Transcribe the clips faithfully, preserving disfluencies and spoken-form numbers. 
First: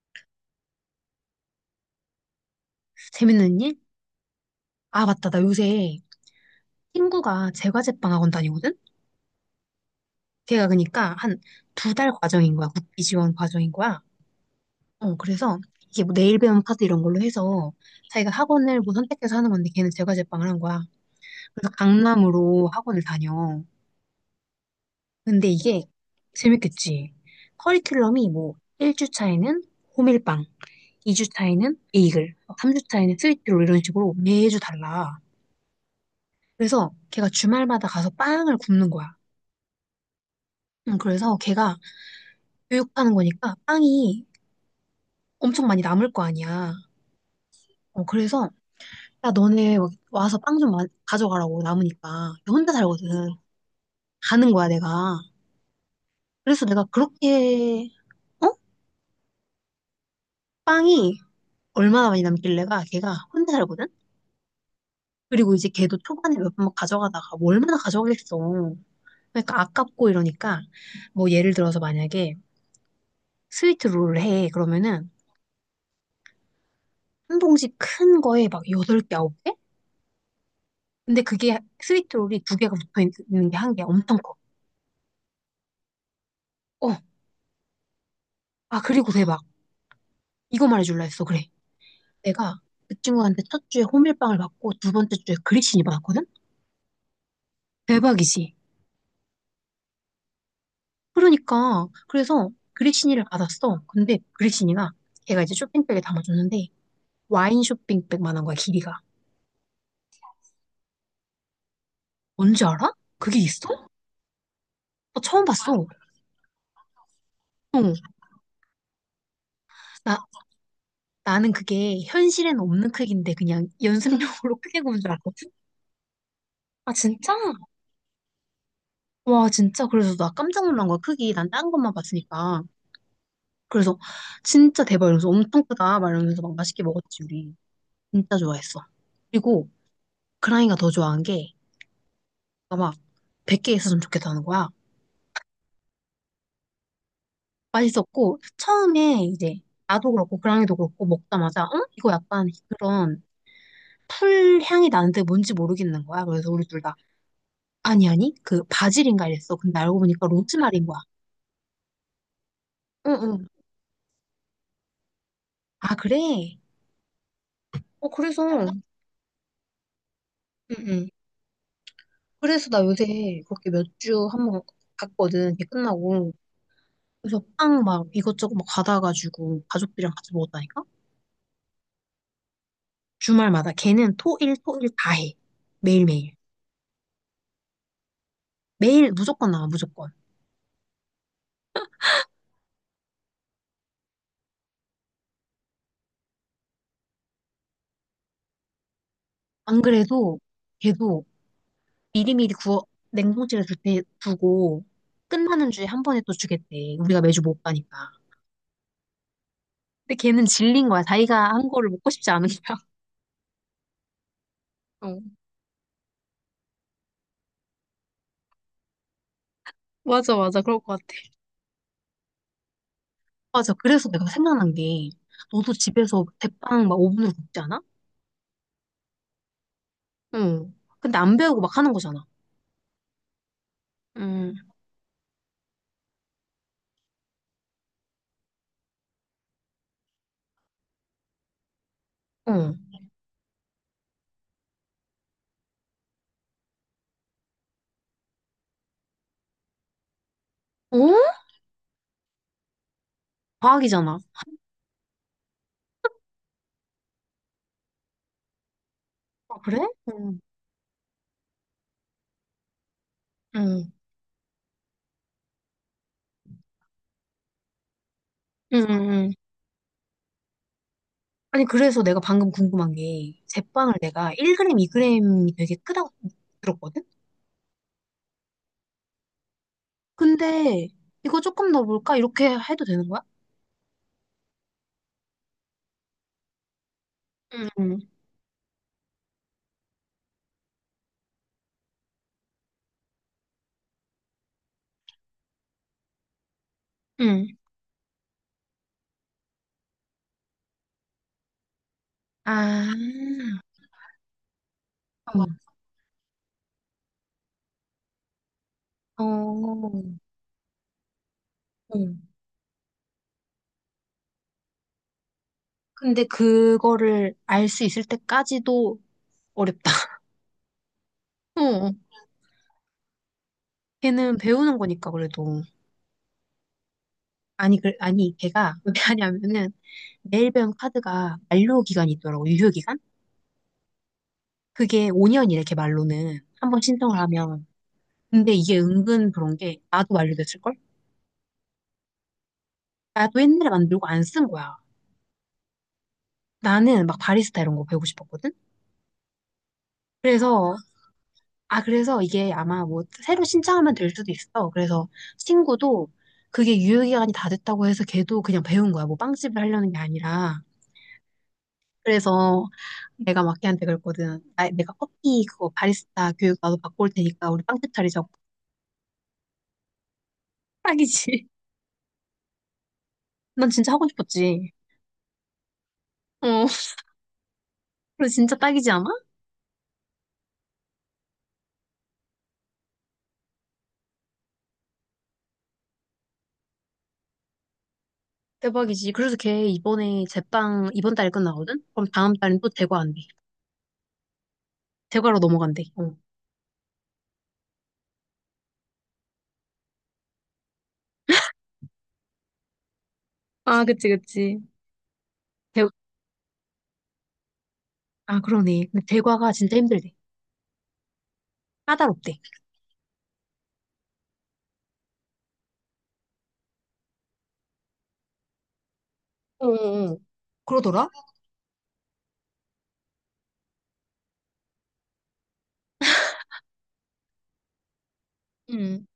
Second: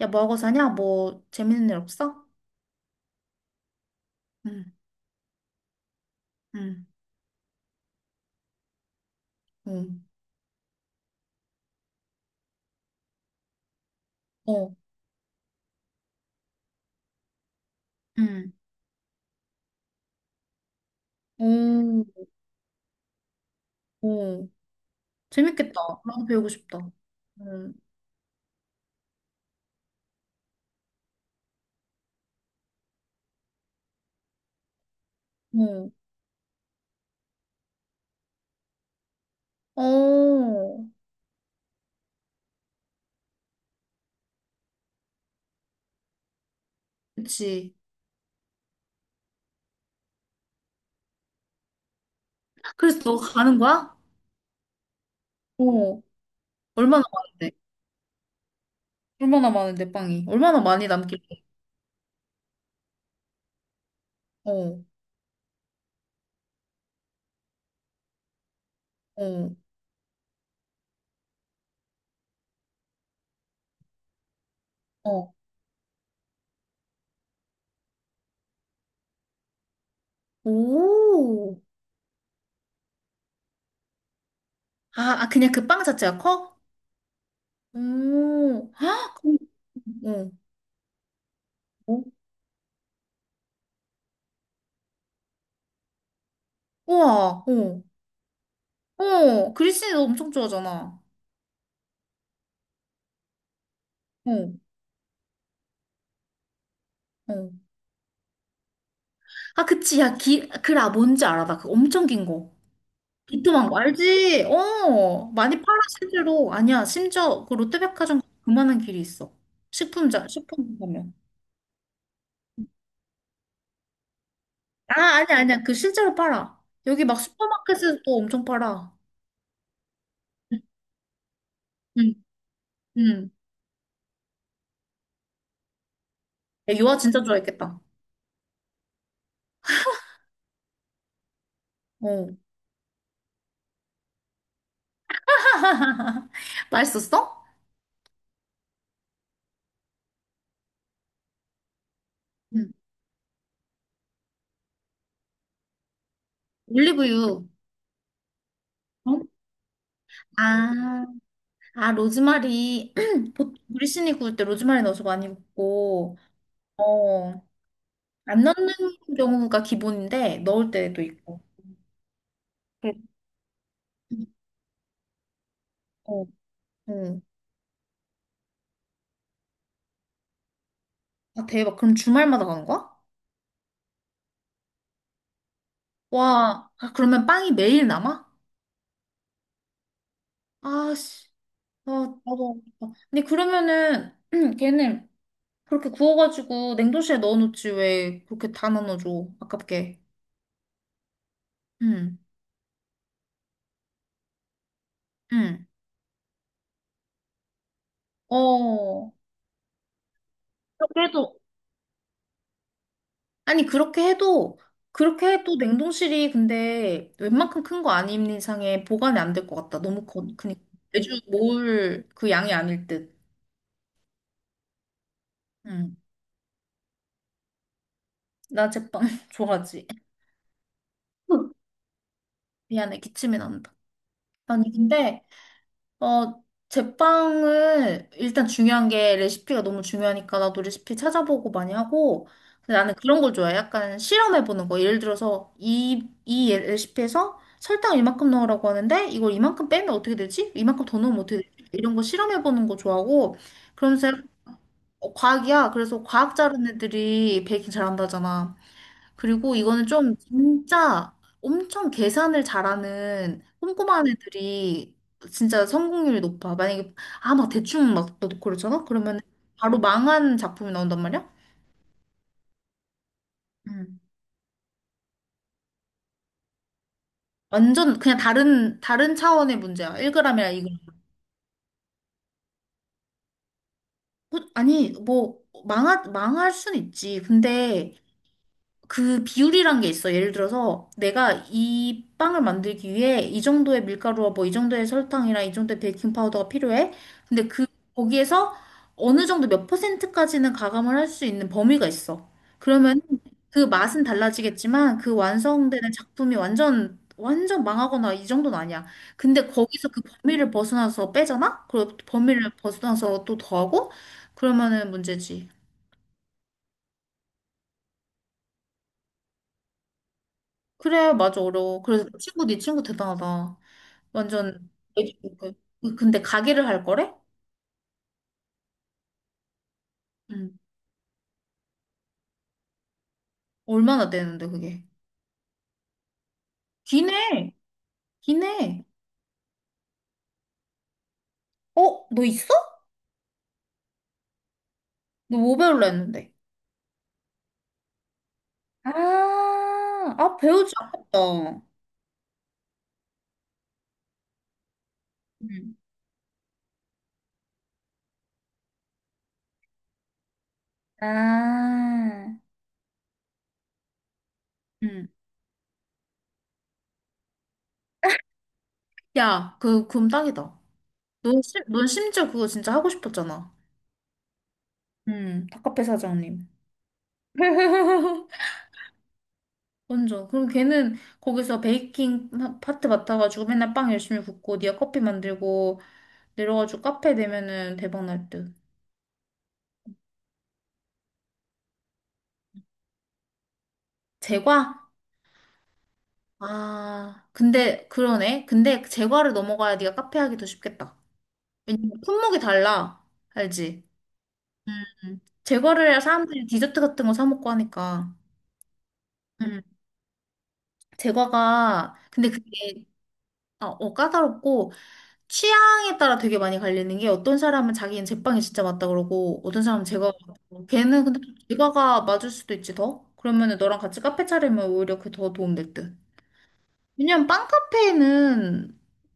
야, 뭐 하고 사냐? 뭐 재밌는 일 없어? 재밌는 일? 응, 아, 맞다. 나 요새 응, 친구가 제과제빵 학원 다니거든? 응. 걔가 그러니까 한 두 달 과정인 거야. 국비 지원 과정인 거야. 어. 어, 그래서 이게 뭐 내일 배움 카드 이런 걸로 해서 자기가 응. 학원을 뭐 선택해서 하는 건데 걔는 제과제빵을 한 거야. 그래서 오, 강남으로 학원을 다녀. 오. 근데 재밌겠다. 이게 나도 배우고 싶다. 재밌겠지. 응. 커리큘럼이 뭐 일 주 차에는 호밀빵, 이 주 차에는 베이글, 삼 주 차에는 스위트롤 이런 식으로 매주 달라. 그래서 걔가 주말마다 가서 빵을 굽는 거야. 어. 어. 음, 그래서 걔가 교육하는 거니까 빵이 엄청 많이 남을 거 아니야. 그치. 어, 그래서 야 너네 와서 빵 좀 가져가라고 남으니까 걔 혼자 그래서 너 살거든. 가는 거야? 가는 거야 내가. 어. 그래서 내가 얼마나 많은데? 그렇게 어? 얼마나 많은데, 빵이? 얼마나 많이 빵이 남길래? 얼마나 많이 남길래가 걔가 혼자 살거든. 어. 그리고 이제 걔도 초반에 몇 번 가져가다가 뭐 얼마나 가져가겠어. 어. 그러니까 아깝고 이러니까 뭐 예를 들어서 만약에 스위트 롤을 해 그러면은 어. 한 봉지 큰 거에 막 여덟 개 아홉 개 근데 그게 오. 스위트롤이 두 개가 붙어 있는 게 한 개 엄청 커. 아, 아, 그냥 그 빵 자체가 커? 어, 오. 아, 그리고 아, 그럼, 대박. 어. 이거 말해줄라 했어. 그래. 어? 내가 그 친구한테 첫 주에 호밀빵을 받고 두 번째 주에 그리시니 받았거든? 우와. 어. 대박이지. 어. 그리스 너 엄청 좋아하잖아. 그러니까, 그래서 그리시니를 받았어. 근데 어, 그리시니가 걔가 이제 쇼핑백에 담아줬는데 어. 와인 쇼핑백만한 거야, 길이가. 아, 그치. 야, 기, 그라, 뭔지 알아. 나그 엄청 긴 거. 뭔지 알아? 그게 비톰 있어? 만거 알지? 나 어, 처음 많이 팔아, 봤어. 실제로. 아니야, 심지어 그 어, 롯데백화점 그만한 길이 있어. 나, 식품자, 식품 가면. 나는 그게 현실에는 없는 크기인데 그냥 연습용으로 크게 구운 아, 줄 아니야, 알았거든? 아니야. 그 실제로 팔아. 아, 여기 막 진짜? 슈퍼마켓에서도 엄청 팔아. 와, 진짜. 그래서 나 응, 깜짝 놀란 거야. 크기. 난 딴 것만 응. 봤으니까. 응. 그래서 진짜 대박 이러면서 엄청 크다. 막 이러면서 막 야, 맛있게 유아 먹었지, 진짜 우리. 좋아했겠다. 진짜 좋아했어. 그리고 그랑이가 더 좋아한 게 어. 아마 백 개 있었으면 좋겠다는 거야. 맛있었어? 맛있었고, 처음에 이제 나도 그렇고 그랑이도 그렇고 먹자마자, 응? 이거 약간 응. 그런 풀 향이 나는데 뭔지 모르겠는 거야. 그래서 우리 둘 다, 올리브유. 아니, 아니, 그 어? 바질인가 이랬어. 근데 알고 보니까 로즈마리인 거야. 아, 아, 로즈마리. 응, 응. 보통 우리 신이 구울 때 로즈마리 넣어서 많이 아, 굽고, 그래? 어, 어, 안 그래서, 넣는 응, 경우가 기본인데 넣을 때도 응. 있고. 그래서 나 그래. 요새 그렇게 몇 주 한 번 갔거든. 이게 어, 끝나고. 어. 그래서 빵 막 이것저것 막 받아가지고 가족들이랑 같이 먹었다니까? 아, 대박. 그럼 주말마다 가는 거야? 주말마다. 걔는 토, 일, 토, 일 다 해. 매일매일. 와, 아, 그러면 빵이 매일 남아? 매일 무조건 나와, 무조건. 아, 씨. 아, 나도. 안 먹겠다. 근데 그러면은 걔는 그렇게 구워가지고 냉동실에 넣어놓지 왜 그렇게 다 나눠줘? 안 아깝게. 그래도 걔도 응, 미리미리 구워, 냉동실에 둘 때 두고 응. 끝나는 주에 한 번에 또 주겠대. 우리가 매주 못 가니까. 어. 근데 걔는 질린 거야. 그래도 자기가 한 거를 먹고 싶지 않은 거야. 아니, 그렇게 해도, 어, 그렇게 해도 냉동실이 근데 웬만큼 큰 거 아닌 이상에 보관이 안 될 것 같다. 너무 커, 맞아, 크니까. 맞아. 그럴 것 같아. 매주 모을 그 양이 아닐 듯. 맞아. 그래서 내가 생각난 게, 너도 응. 집에서 대빵 막 오븐으로 굽지 않아? 나 제빵 좋아하지. 응. 근데 안 배우고 막 하는 거잖아. 미안해, 기침이 난다. 응 아니, 근데 어, 제빵은 일단 중요한 게 레시피가 너무 중요하니까 나도 레시피 찾아보고 많이 하고, 근데 응. 나는 그런 걸 좋아해. 약간 실험해보는 거. 예를 들어서 이, 이 예- 레시피에서 설탕을 이만큼 넣으라고 하는데 이걸 이만큼 빼면 어떻게 되지? 이만큼 더 어? 넣으면 어떻게 되지? 이런 거 실험해보는 거 좋아하고, 그러면서 과학이잖아. 어, 과학이야. 그래서 과학 잘하는 애들이 베이킹 잘한다잖아. 그리고 아, 그래? 이거는 좀 응. 진짜 엄청 계산을 잘하는 응. 꼼꼼한 애들이 진짜 성공률이 높아. 만약에 아 막 대충 막 넣고 응, 그러잖아? 응, 그러면 응. 바로 망한 작품이 나온단 말이야? 아니, 그래서 내가 방금 궁금한 게, 제빵을 음. 내가 일 그램, 이 그램이 되게 크다고 들었거든? 완전 그냥 다른 다른 차원의 문제야. 일 그램이라 이거. 근데, 이거 조금 어 볼까? 이렇게 해도 되는 거야? 어, 아니 뭐 망하, 망할 순 있지. 응, 근데 응. 그 비율이란 게 있어. 예를 들어서 내가 이 빵을 만들기 위해 이 정도의 밀가루와 뭐 이 정도의 설탕이랑 이 정도의 베이킹 파우더가 필요해. 응. 근데 그 거기에서 어느 정도 몇 퍼센트까지는 가감을 할 수 있는 범위가 있어. 그러면 아, 그 맛은 달라지겠지만 그 응. 완성되는 작품이 완전 완전 망하거나 이 정도는 아니야. 어, 근데 거기서 어. 그 범위를 벗어나서 빼잖아? 그리고 또 응. 범위를 벗어나서 또 더하고 그러면은 문제지. 근데 그거를 알 수 있을 때까지도 어렵다. 그래, 맞아, 어, 어려워. 어. 그래서 네 친구, 네 친구 대단하다. 걔는 완전 배우는 거니까 애기 그- 그래도 그- 근데 가게를 할 거래? 아니 그 아니 걔가 왜 하냐면은 내일 응. 배운 카드가 만료 기간이 있더라고 유효 기간 얼마나 되는데 그게? 그게 오 년이래 걔 말로는 한 번 신청을 기네. 하면 근데 이게 기네. 은근 그런 게 나도 만료됐을 걸 어? 너 있어? 나도 옛날에 만들고 안 쓴 거야 너 뭐 배울라 했는데? 나는 막 바리스타 이런 거 배우고 싶었거든 아, 아, 배우지 그래서 않았다. 아 그래서 이게 아마 뭐 새로 신청하면 될 수도 있어 그래서 응. 친구도 그게 유효 기간이 다 됐다고 해서 걔도 그냥 배운 거야 뭐 빵집을 하려는 게 아니라 아, 그래서 내가 마키한테 그랬거든. 나, 내가 응. 커피 그거 바리스타 교육 나도 받고 올 테니까 우리 빵집 차리자고. 야, 그 그럼 딱이다 넌, 딱이지. 심, 넌 심지어 그거 진짜 하고 싶었잖아. 난 진짜 하고 싶었지. 응 닭카페 사장님. 어, 그래 진짜 딱이지 않아? 완전. 그럼 걔는 거기서 베이킹 파- 파트 맡아가지고 맨날 빵 열심히 굽고, 니가 커피 만들고, 내려가지고 카페 내면은 대박 날 듯. 대박이지. 그래서 걔 이번에 제빵 이번 달에 끝나거든? 그럼 다음 달엔 또 대과 한대. 제과? 대과로 넘어간대. 어. 아, 근데 그러네. 근데 제과를 넘어가야 네가 카페 하기 더 쉽겠다. 왜냐면 품목이 달라. 아, 알지? 그치, 그치. 음. 대, 제과를 해야 사람들이 디저트 같은 거 사 먹고 하니까. 아, 그러네. 근데 대과가 음. 진짜 힘들대. 제과가 근데 까다롭대. 그게 어, 어, 까다롭고 취향에 따라 되게 많이 갈리는 게 어떤 사람은 자기는 제빵이 진짜 맞다 그러고 어떤 사람은 제과가 어어어. 맞다고 걔는 그러더라? 근데 또 제과가 맞을 수도 있지 더? 그러면은 너랑 같이 카페 차리면 오히려 그게 더 도움 될 듯. 왜냐면 빵카페에는 응.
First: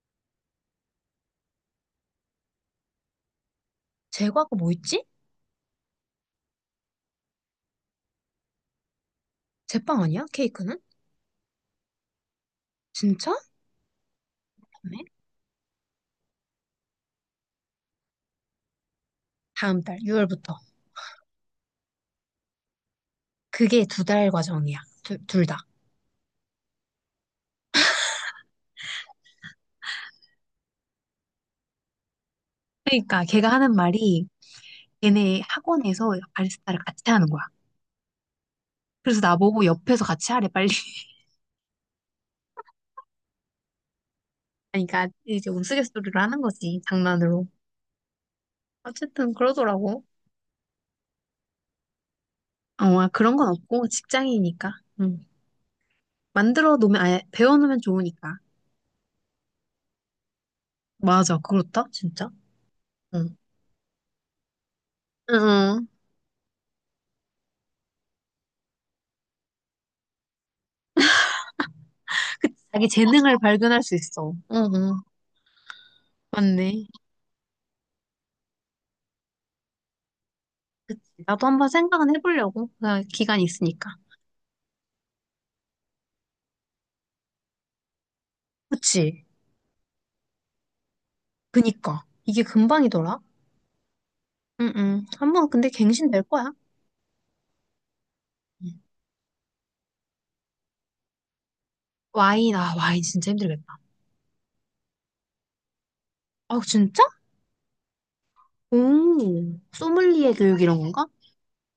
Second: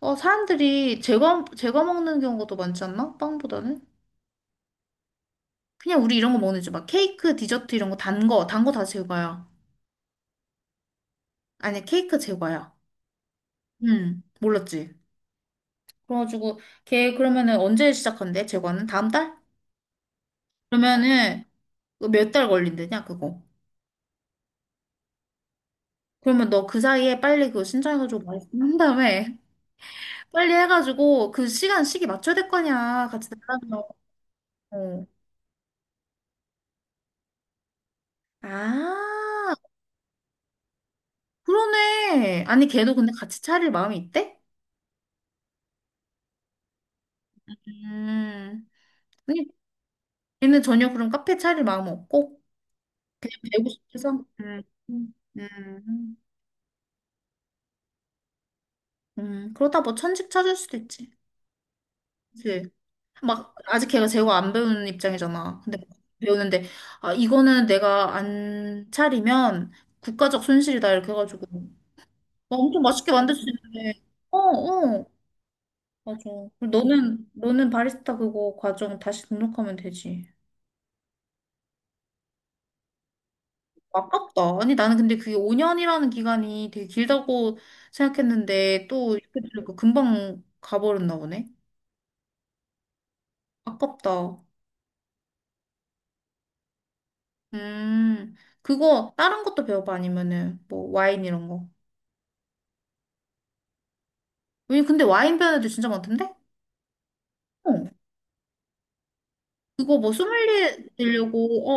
어, 사람들이 제거, 제거 먹는 경우가 더 많지 않나? 빵보다는? 제과가 뭐 있지? 그냥 우리 이런 거 먹는 지막 케이크, 디저트 이런 거 단 거, 단거 다 제과야. 제빵 아니야? 케이크는? 아니, 케이크 제과야. 진짜? 응, 몰랐지? 다음에? 그래가지고 걔 그러면은 언제 시작한대? 제과는? 다음 달? 다음 달, 유월부터. 그러면은 그 몇달 걸린대냐, 그거. 그게 두 달 과정이야. 두, 둘 다. 그러면 너 그 사이에 빨리 그거 신청해가지고 말씀 한 다음에 빨리 해가지고 그 시간, 시기 맞춰야 될 거냐. 그러니까 같이 걔가 하는 달라고. 말이 걔네 학원에서 바리스타를 같이 하는 거야. 그래서 아, 나보고 옆에서 같이 하래 빨리. 그러네. 아니, 걔도 근데 같이 차릴 마음이 있대? 그러니까 이제 우스갯소리를 하는 거지, 장난으로. 음, 어쨌든 아니, 그러더라고. 걔는 전혀 그런 카페 차릴 마음 없고, 어, 그냥 그런 건 배우고 없고 싶어서. 음, 직장이니까. 음, 응. 음, 만들어 놓으면 아예 배워 놓으면 좋으니까. 음, 그러다 뭐 천직 찾을 수도 있지. 맞아, 그렇다. 진짜? 그치? 응. 막, 아직 걔가 제고 안 배우는 응, 입장이잖아. 근데 응. 배우는데, 아, 이거는 내가 안 차리면 국가적 손실이다. 이렇게 해가지고. 그 막 엄청 자기 맛있게 만들 재능을 수 발견할 수 있는데. 있어. 어, 응, 응, 응. 어. 맞아. 그리고 맞네. 너는, 너는 바리스타 그거 과정 다시 등록하면 되지. 나도 한번 생각은 해보려고. 그냥 기간이 있으니까. 아깝다. 아니, 나는 근데 그게 오 년이라는 기간이 되게 길다고 생각했는데, 또 그치? 이렇게 들으니까 금방 가버렸나 보네. 그니까 이게 금방이더라. 아깝다. 응응. 한번 근데 갱신될 거야. 음, 응. 그거, 다른 것도 배워봐? 아니면은, 뭐, 와인 이런 거. 와인, 아, 와인 진짜 힘들겠다. 왜, 근데 와인 배우는 애들 진짜 많던데? 아 진짜? 어. 오, 그거 뭐 소믈리에 교육 소믈리에 이런 건가? 되려고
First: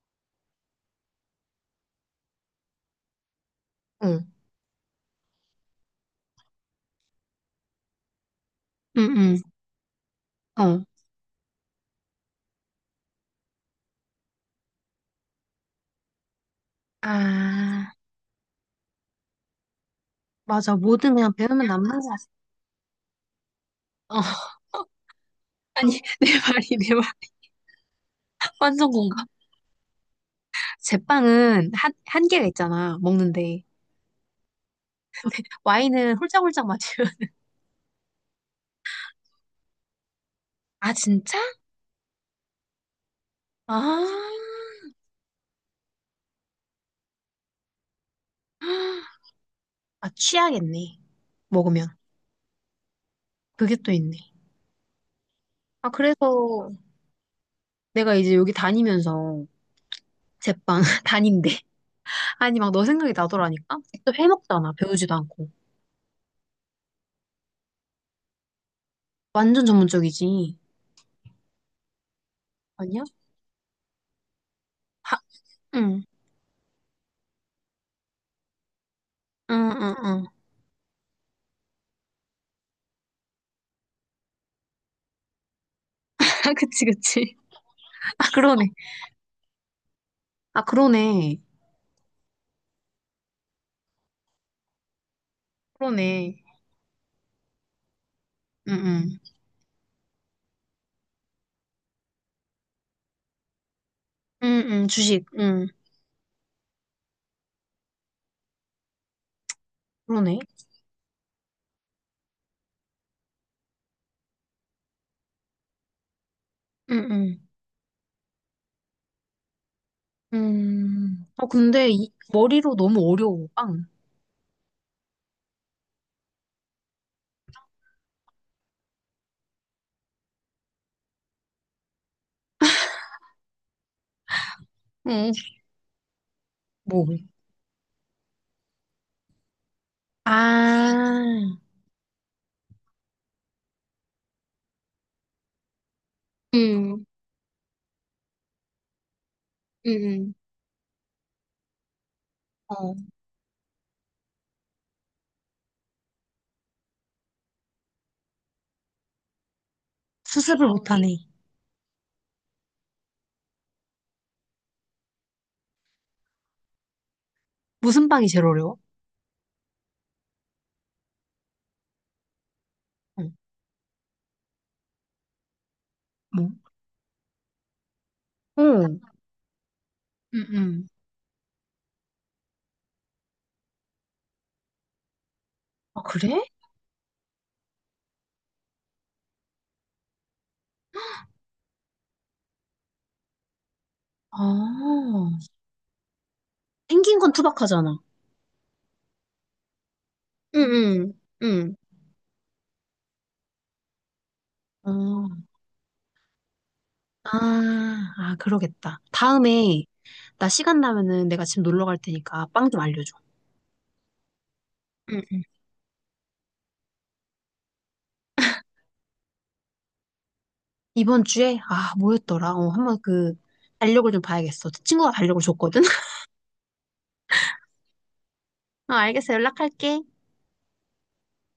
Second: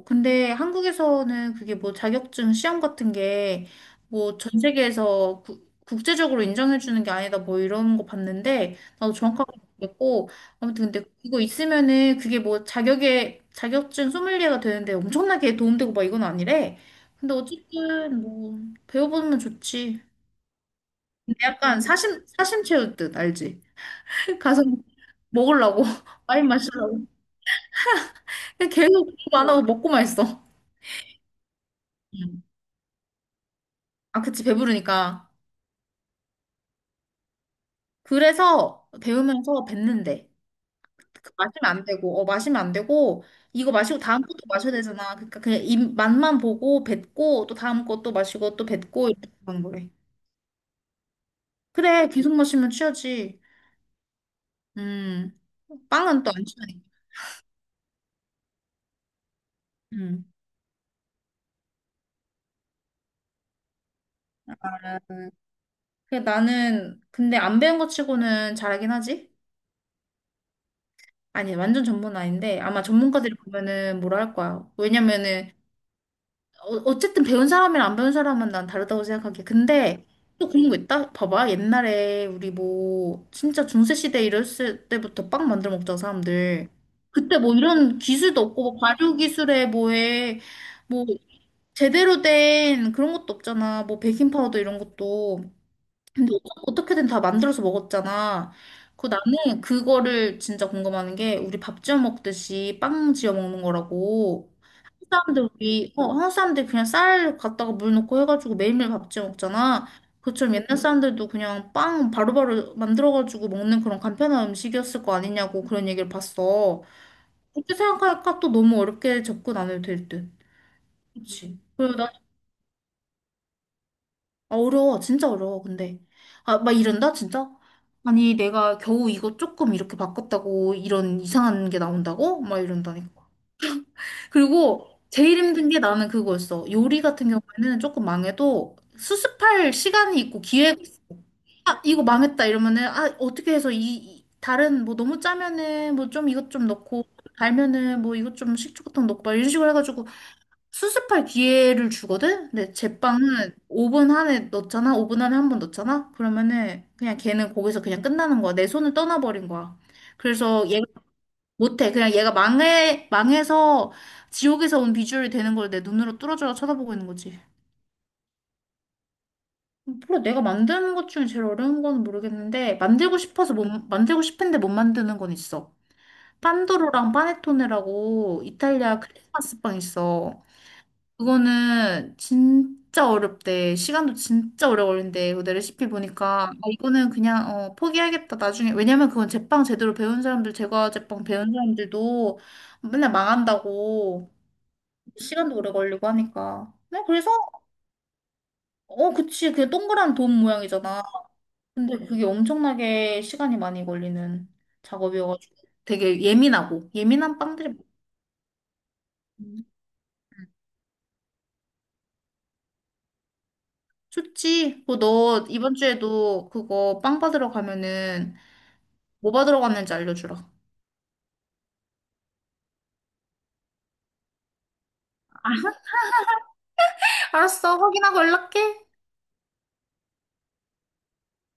어 근데 한국에서는 그게 뭐 자격증 시험 같은 게 응, 뭐 전 세계에서 구- 국제적으로 인정해 주는 게 아니다 뭐 이런 거 봤는데 나도 응응. 정확하게 모르겠고 어. 아무튼 근데 이거 있으면은 그게 뭐 자격에 자격증 소믈리에가 되는데 엄청나게 도움되고 막 이건 아니래 근데 아 어쨌든 뭐 배워보면 좋지 맞아. 뭐든 그냥 근데 배우면 약간 남는 거야 사심 사심 채울 듯 알지 어. 가서 먹으려고 아니, 내 와인 말이, 내 말. 마시려고 근데 완전 계속 공감. 공부 안 하고 먹고만 있어 제빵은 한, 음. 한계가 있잖아. 먹는데. 아, 그치, 배부르니까. 와인은 홀짝홀짝 마시면. 그래서 배우면서 뱉는데. 아, 그 진짜? 마시면 안 되고, 어, 마시면 안 되고, 이거 아, 마시고 다음 것도 마셔야 되잖아. 그러니까 그냥 입 맛만 보고 뱉고, 또 다음 것도 마시고, 또 뱉고, 이렇게 하는 거래. 아 취하겠네. 먹으면 그래, 계속 마시면 취하지. 그게 또 있네. 음, 아 빵은 또 안 그래서 취하니까. 내가 이제 여기 다니면서 음. 제빵 다닌데 아니 막 너 생각이 나더라니까 또 해먹잖아 배우지도 음, 않고 그 나는, 근데 안 배운 것 치고는 잘하긴 하지? 완전 전문적이지 아니, 완전 전문은 아닌데, 아마 아니야? 전문가들이 보면은 뭐라 할 거야. 하, 왜냐면은, 응, 어, 어쨌든 배운 사람이랑 안 배운 사람은 난 다르다고 생각하기에. 응, 응, 근데 응. 또 그런 거 있다? 봐봐. 옛날에 우리 뭐 진짜 중세시대 이랬을 때부터 빵 만들어 먹자, 아, 사람들. 그치, 그치. 그때 뭐 이런 아, 기술도 없고, 그러네. 뭐 발효 기술에 뭐에, 아, 뭐 그러네. 제대로 된 그런 것도 없잖아. 뭐 베이킹 파우더 이런 것도. 근데 그러네. 어쩌- 어떻게든 다 만들어서 먹었잖아. 응, 그 응. 나는 그거를 진짜 궁금한 게 우리 밥 지어 먹듯이 빵 지어 먹는 거라고. 응, 응, 한국 주식. 사람들 응, 우리 어 한국 사람들 그냥 쌀 갖다가 물 넣고 해가지고 매일매일 밥 지어 먹잖아. 그러네. 그처럼 옛날 사람들도 그냥 빵 바로바로 만들어가지고 먹는 그런 간편한 음식이었을 거 아니냐고 그런 얘기를 봤어. 응, 응. 그렇게 생각하니까 또 너무 어렵게 접근 안 해도 될 듯. 음, 어, 그렇지. 근데 이, 머리로 너무 어려워, 빵. 아, 어려워, 진짜 어려워, 근데. 아, 막 이런다, 진짜? 아니, 내가 겨우 이거 조금 이렇게 바꿨다고 이런 이상한 게 나온다고? 막 이런다니까. 그리고 응. 제일 힘든 게 나는 그거였어. 요리 뭐. 같은 경우에는 조금 망해도 수습할 시간이 있고 기회가, 아, 아, 이거 망했다 이러면은, 아, 어떻게 해서 이, 이- 다른, 뭐 너무 짜면은 뭐 좀 이것 좀 응. 넣고, 달면은 뭐 이것 좀 식초부터 넣고, 막 이런 식으로 응. 해가지고 응. 수습할 기회를 주거든? 근데 어, 제빵은 오 분 안에 넣잖아? 오 분 안에 한 번 넣잖아? 그러면은 그냥 걔는 거기서 그냥 끝나는 거야. 내 손을 떠나버린 거야. 그래서 수습을 얘가 못하네. 못해. 그냥 얘가 망해, 망해서 지옥에서 온 비주얼이 되는 걸 내 눈으로 뚫어져라 쳐다보고 있는 거지. 무슨 빵이 제일 어려워? 몰라, 내가 만드는 것 중에 제일 어려운 건 모르겠는데, 만들고 응. 싶어서 못, 만들고 싶은데 못 만드는 건 있어. 뭐. 판도로랑 파네토네라고 이탈리아 응. 크리스마스 빵 있어. 응, 응. 그거는 진짜 어렵대. 시간도 진짜 오래 걸린대. 그내 레시피 아, 그래? 보니까. 아, 이거는 그냥, 어, 포기하겠다, 나중에. 왜냐면 그건 제빵 제대로 배운 사람들, 제과 제빵 배운 사람들도 맨날 망한다고. 아, 시간도 오래 걸리고 하니까. 네, 생긴 그래서, 건 투박하잖아. 어, 그치. 그게 동그란 돔 응, 모양이잖아. 응, 응. 근데 그게 엄청나게 시간이 많이 걸리는 어, 작업이어가지고. 되게 예민하고, 아, 예민한 빵들이 아, 그러겠다. 많거든. 다음에, 나 시간 나면은 내가 집 놀러 갈 테니까 빵 좀 알려줘. 좋지. 응. 응. 그너 이번 주에도 그거 빵 받으러 가면은 뭐 받으러 갔는지 알려주라. 이번 주에, 아, 뭐였더라? 어, 한번 그, 달력을 좀 봐야겠어. 친구가 달력을 줬거든? 알았어, 확인하고 어, 연락해. 알겠어. 연락할게.